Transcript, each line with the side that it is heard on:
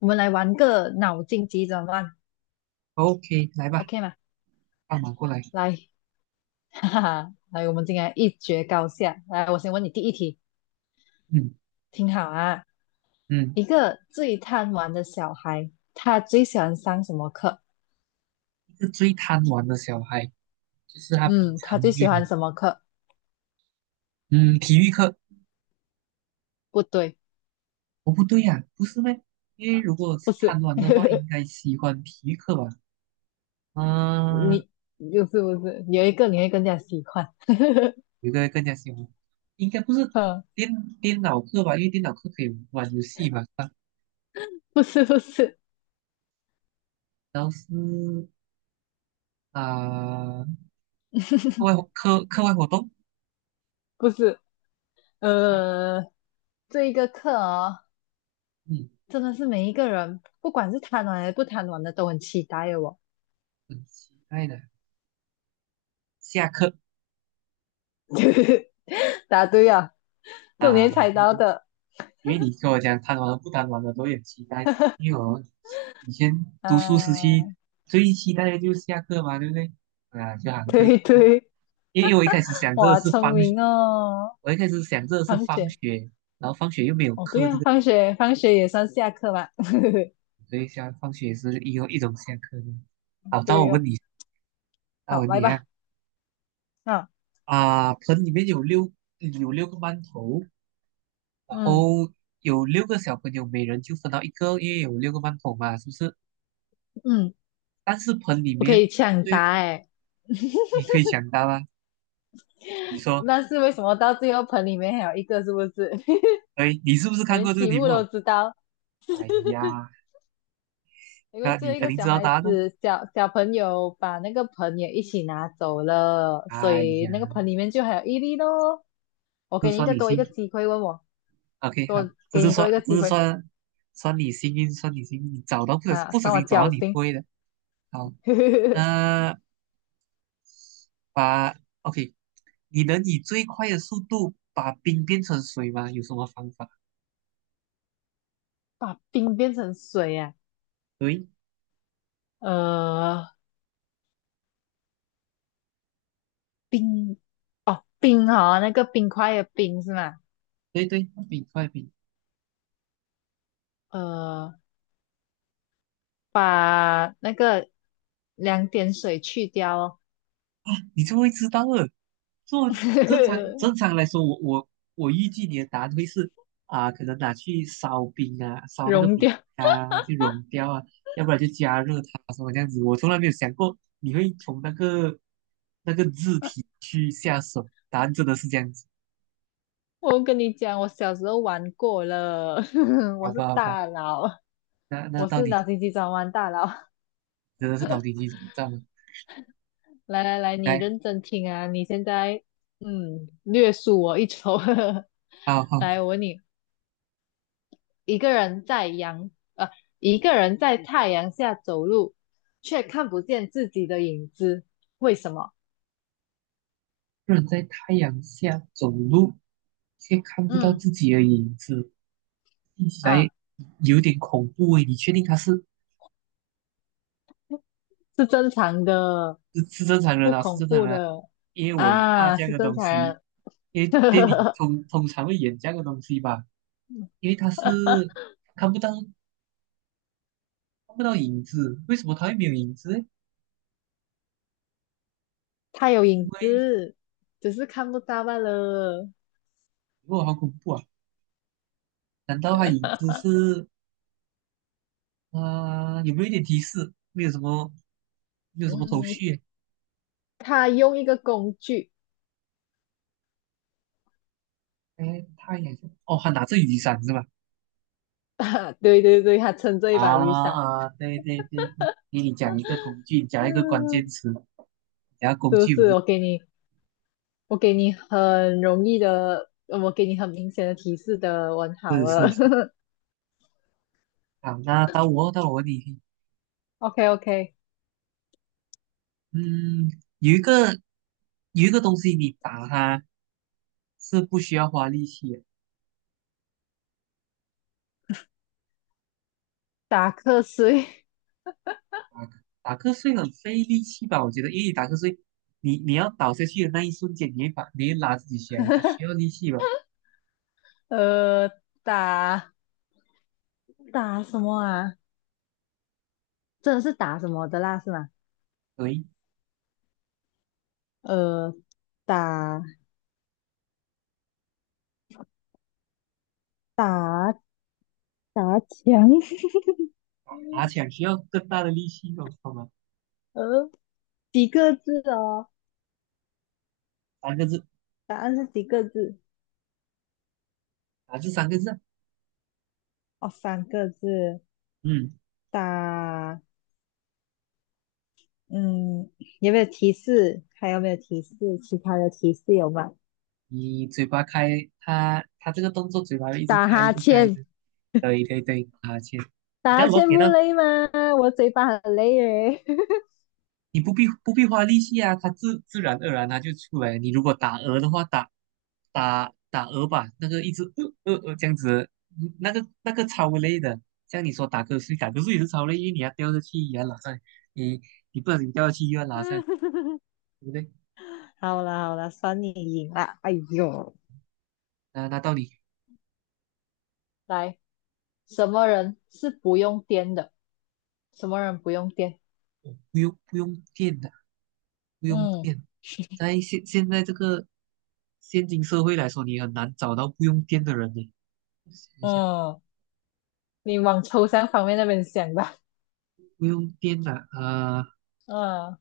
left: 我们来玩个脑筋急转弯
right: OK，来吧，
left: ，OK 吗？
right: 放马过来。
left: 来，哈哈，来，我们今天一决高下。来，我先问你第一题，
right: 嗯
left: 听好啊。
right: 嗯，
left: 一个最贪玩的小孩，他最喜欢上什么课？
right: 一个最贪玩的小孩，就是他平
left: 嗯，他
right: 常
left: 最
right: 有
left: 喜
right: 点，
left: 欢什么课？
right: 嗯，体育课，
left: 不对，
right: 哦不对呀、不是咩？因为如果
left: 不
right: 是
left: 是，
right: 贪玩的话，应 该喜欢体育课吧？嗯、
left: 你就是不是有一个你会更加喜欢？
right: 有个更加喜欢，应该不是
left: 嗯，
right: 电电脑课吧？因为电脑课可以玩游戏嘛，是吧？
left: 不是，不是，
right: 然后是啊、课外活动，
left: 不是，
right: 是啊
left: 呃，这一个课哦，
right: 嗯，
left: 真的是每一个人，不管是贪玩还是不贪玩的，都很期待哦。
right: 很期待的。下课
left: 答对啊，昨
right: 啊，
left: 天猜
right: 对
left: 到
right: 对
left: 的
right: 因为你跟我讲贪玩和不贪玩的都有期待，因为我以前读书时期
left: 啊，
right: 最期待的就是下课嘛，对不对？啊，就好像对，
left: 对对，
right: 因为我一开始想这个
left: 哇，
right: 是
left: 聪
right: 放，
left: 明哦。
right: 我一开始想这个是
left: 放
right: 放
left: 学，
right: 学，然后放学又没有
left: 哦，对
right: 课这
left: 啊，
right: 个，
left: 放学，放学也算下课吧。
right: 所以下放学也是一种下课的。好，到我
left: 对哦，
right: 问你，到我
left: 好，
right: 问
left: 来
right: 你啊，
left: 吧。啊，
right: 啊，盆里面有六个馒头，然
left: 嗯
right: 后有六个小朋友，每人就分到一个，因为有六个馒头嘛，是不是？
left: 嗯，
right: 但是盆里
left: 不可
right: 面。
left: 以抢
right: 最
left: 答哎。
right: 你可以抢答啊！你说，
left: 那是为什么到最后盆里面还有一个，是不是？
right: 哎，你是不是
left: 我
right: 看
left: 连
right: 过这个
left: 题
right: 题
left: 目都
right: 目？
left: 知道，
right: 哎呀，
left: 因为
right: 那
left: 最
right: 你
left: 后一
right: 肯
left: 个
right: 定知
left: 小
right: 道
left: 孩
right: 答案哦。
left: 子小小朋友把那个盆也一起拿走了，所
right: 哎
left: 以那个
right: 呀，
left: 盆里面就还有一粒咯。我
right: 这
left: 给
right: 是
left: 你一
right: 算
left: 个
right: 你
left: 多一
right: 幸
left: 个机会，问我
right: ，OK 好，
left: 多
right: 这
left: 给
right: 是
left: 你
right: 算，
left: 多一个
right: 这
left: 机
right: 是
left: 会
right: 算，算你幸运，算你幸运，你找到不小
left: 啊，
right: 不小
left: 算我
right: 心找到
left: 侥
right: 你
left: 幸，
right: 会的。好，那把 OK，你能以最快的速度把冰变成水吗？有什么方法？
left: 把冰变成水啊，
right: 对，
left: 呃，冰哦冰哦，那个冰块的冰是吗？
right: 对对，冰快冰，
left: 呃，把那个两点水去掉哦，
right: 你就会知道了。做 正常来说，我预计你的答案会是啊、可能拿去烧冰啊，烧那个
left: 融
right: 冰
left: 掉。
right: 啊，去融掉啊，要不然就加热它什么这样子。我从来没有想过你会从那个那个字体去下手，答案真的是这样子，
left: 我跟你讲，我小时候玩过了，
right: 好
left: 我是
right: 吧好吧，
left: 大佬，
right: 那那
left: 我
right: 到
left: 是脑
right: 底
left: 筋急转弯大佬。
right: 真的是脑筋急转弯了。
left: 来来来，你
right: 来，
left: 认真听啊！你现在嗯，略输我一筹。
right: 好好，
left: 来，我问你，一个人在阳呃，一个人在太阳下走路，却看不见自己的影子，为什么？
right: 不能在太阳下走路，却看不到
left: 嗯
right: 自己的影子，听起来
left: 啊，
right: 有点恐怖诶，你确定它是？
left: 是正常的，
right: 是是正常人
left: 不
right: 啊，是
left: 恐
right: 正常
left: 怖
right: 人啊，
left: 的
right: 因为我怕
left: 啊，
right: 这样
left: 是
right: 的
left: 正
right: 东
left: 常
right: 西，因为电影
left: 呵，
right: 通常会演这样的东西吧，因为他是看不到看不到影子，为什么他会没有影子呢？
left: 他有
right: 因
left: 影
right: 为
left: 子，只是看不到罢了。
right: 哇，好恐怖啊！难道他影子是啊、有没有一点提示？没有什么，没有什么头
left: 嗯，
right: 绪耶。
left: 他用一个工具，
right: 他太阳哦，他拿着雨伞是吧？
left: 对对对，他撑着一
right: 啊
left: 把雨伞。
right: 啊，对对对，给你你讲一个工具，你讲一个关
left: 嗯，
right: 键词，讲个工
left: 是不
right: 具我
left: 是？
right: 就。
left: 我给你，我给你很容易的，呃我给你很明显的提示的，完好
right: 是
left: 了。
right: 是 好，那到我问你一题，
left: OK OK，
right: 嗯，有一个有一个东西你打它是不需要花力气的，
left: 打瞌睡，
right: 打打瞌睡很费力气吧？我觉得，因为你打瞌睡，你要倒下去的那一瞬间，你会把你会拉自己起来，还需要力 气吧？
left: 呃，打打什么啊？真的是打什么的啦，是吗？
right: 对，以
left: 呃，打打打墙，
right: 爬起 来需要更大的力气哦，好吗？
left: 呃，几个字哦？
right: 三个字，
left: 答案是几个字？
right: 打字三个字啊
left: 哦，三个字，
right: 嗯，
left: 打。嗯，有没有提示？还有没有提示？其他的提示有吗？
right: 你嘴巴开，它它这个动作嘴巴会一直
left: 打
right: 开，一
left: 哈
right: 直开，一
left: 欠，
right: 直，对对对，爬起来你
left: 打
right: 看
left: 哈
right: 我
left: 欠
right: 给
left: 不
right: 到
left: 累吗？我嘴巴很累耶。
right: 你不必花力气啊，它自自然而然它就出来。你如果打鹅的话，打鹅吧，那个一直这样子，嗯那个那个超累的。像你说打瞌睡，打瞌睡也是超累，因为你要掉下去也要拉上来，你你不然你掉下去又要拉上来，对不对？
left: 好啦好啦，算你赢啦。哎呦，
right: 那那到底
left: 来，什么人是不用颠的？什么人不用颠？
right: 不用电的，不用
left: 嗯
right: 电。在现在这个现今社会来说，你很难找到不用电的人呢。想一下，
left: 嗯，你往抽象方面那边想吧。
right: 不用电的，
left: 嗯，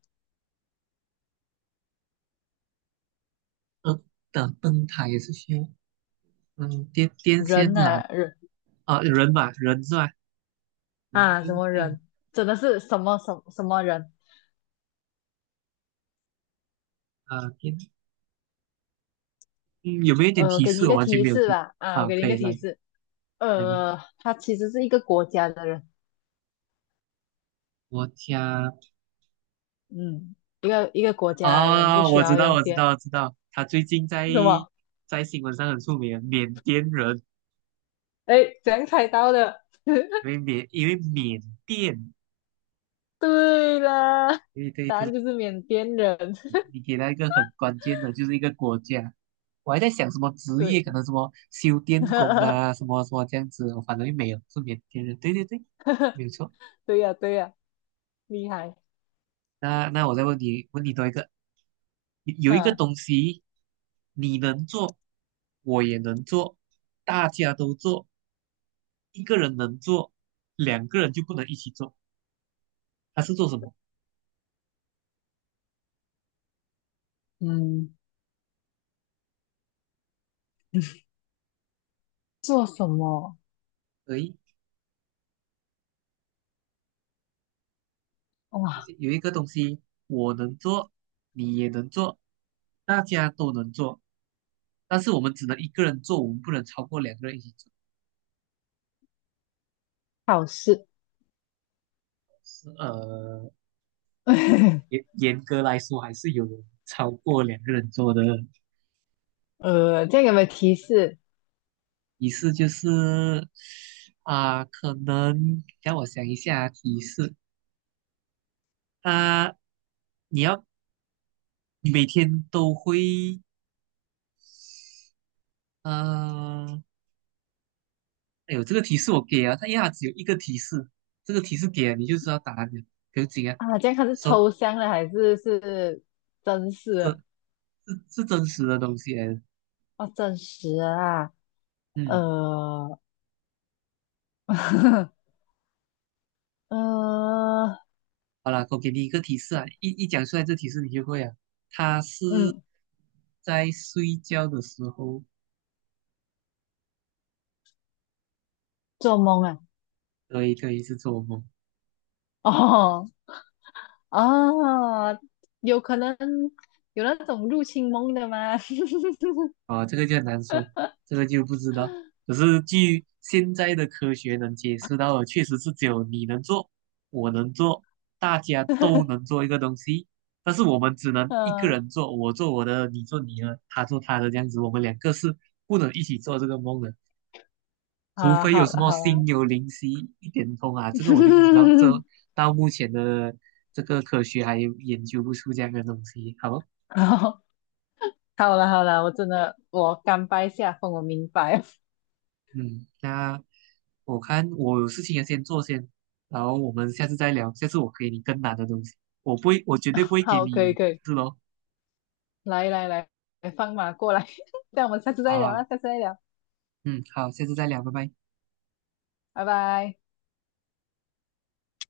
right: 灯的灯塔也是需要。嗯，电电痫
left: 人
right: 懒
left: 啊，人
right: 啊，人嘛，人是吧？人
left: 啊，什
right: 跟
left: 么
right: 电
left: 人？真的是什么什么什么人？
right: 啊电嗯，有没有一点提
left: 给你
right: 示？
left: 一
right: 我
left: 个
right: 完全
left: 提
right: 没有
left: 示
right: 做
left: 吧，啊，我
right: 啊，
left: 给你一
right: 可
left: 个
right: 以来
left: 提示，
right: 来吧。
left: 他其实是一个国家的人，
right: 我家
left: 嗯，一个一个国家的人不
right: 啊，
left: 需要用电，
right: 我知道，他最近在
left: 什么？
right: 在新闻上很出名，缅甸人，
left: 哎，怎样猜到的？
right: 因为缅甸，
left: 对啦，
right: 对对
left: 答
right: 对，
left: 案就是缅甸人，
right: 你 你给他一个很关键的，就是一个国家。我还在想什么职业，
left: 对，
right: 可能什么修电工啊，什么什么这样子，我反正没有，是缅甸人，对对对，没有错。
left: 对呀，对呀，厉害，
right: 那那我再问你，问你多一个，有一个
left: 嗯
right: 东西你能做，我也能做，大家都做，一个人能做，两个人就不能一起做，他是做什么？
left: 嗯，做什么？
right: 可以有
left: 哇，
right: 些有一个东西我能做，你也能做，大家都能做，但是我们只能一个人做，我们不能超过两个人一起做。
left: 好事，
right: 是严 严格来说还是有超过两个人做的。
left: 这样有没有提示
right: 提示就是啊、可能让我想一下提示。啊，你要你每天都会呃，哎呦，这个提示我给啊，它一下它只有一个提示，这个提示给了你就知道答案了，不用紧啊。
left: 啊？这样它是
right: 说
left: 抽象的还是是真实
right: 这
left: 的？
right: 是真实的东西来的
left: 哦，真实的啊。
right: 嗯，
left: 呃，呃，
right: 好了，我给你一个提示啊，一讲出来这提示你就会啊。它是
left: 嗯，
right: 在睡觉的时候，
left: 做梦啊，
right: 对对，是做梦。
left: 哦，啊，有可能有那种入侵梦的吗？
right: 啊，这个就很难说，这个就不知道。可是据现在的科学能解释到的，确实是只有你能做，我能做，大家都能做一个东西，但是我们只能一个
left: 嗯，
right: 人做，我做我的，你做你的，他做他的，这样子，我们两个是不能一起做这个梦的，除
left: 啊，
right: 非有
left: 好
right: 什
left: 了
right: 么
left: 好
right: 心
left: 了，
right: 有灵犀一点通啊，这个我就不知道，这到目前的这个科学还研究不出这样的东西，好。
left: 好，好了好了，我真的我甘拜下风，我明白。
right: 嗯，那我看我有事情要先做先，然后我们下次再聊。下次我给你更难的东西，我不会，我绝对不 会给
left: 好，可以
right: 你
left: 可以，
right: 是咯。
left: 来来来，放马过来，这样我们下次
right: 好
left: 再聊
right: 啊，
left: 啊，下次再聊，
right: 嗯，好，下次再聊，拜拜。
left: 拜拜。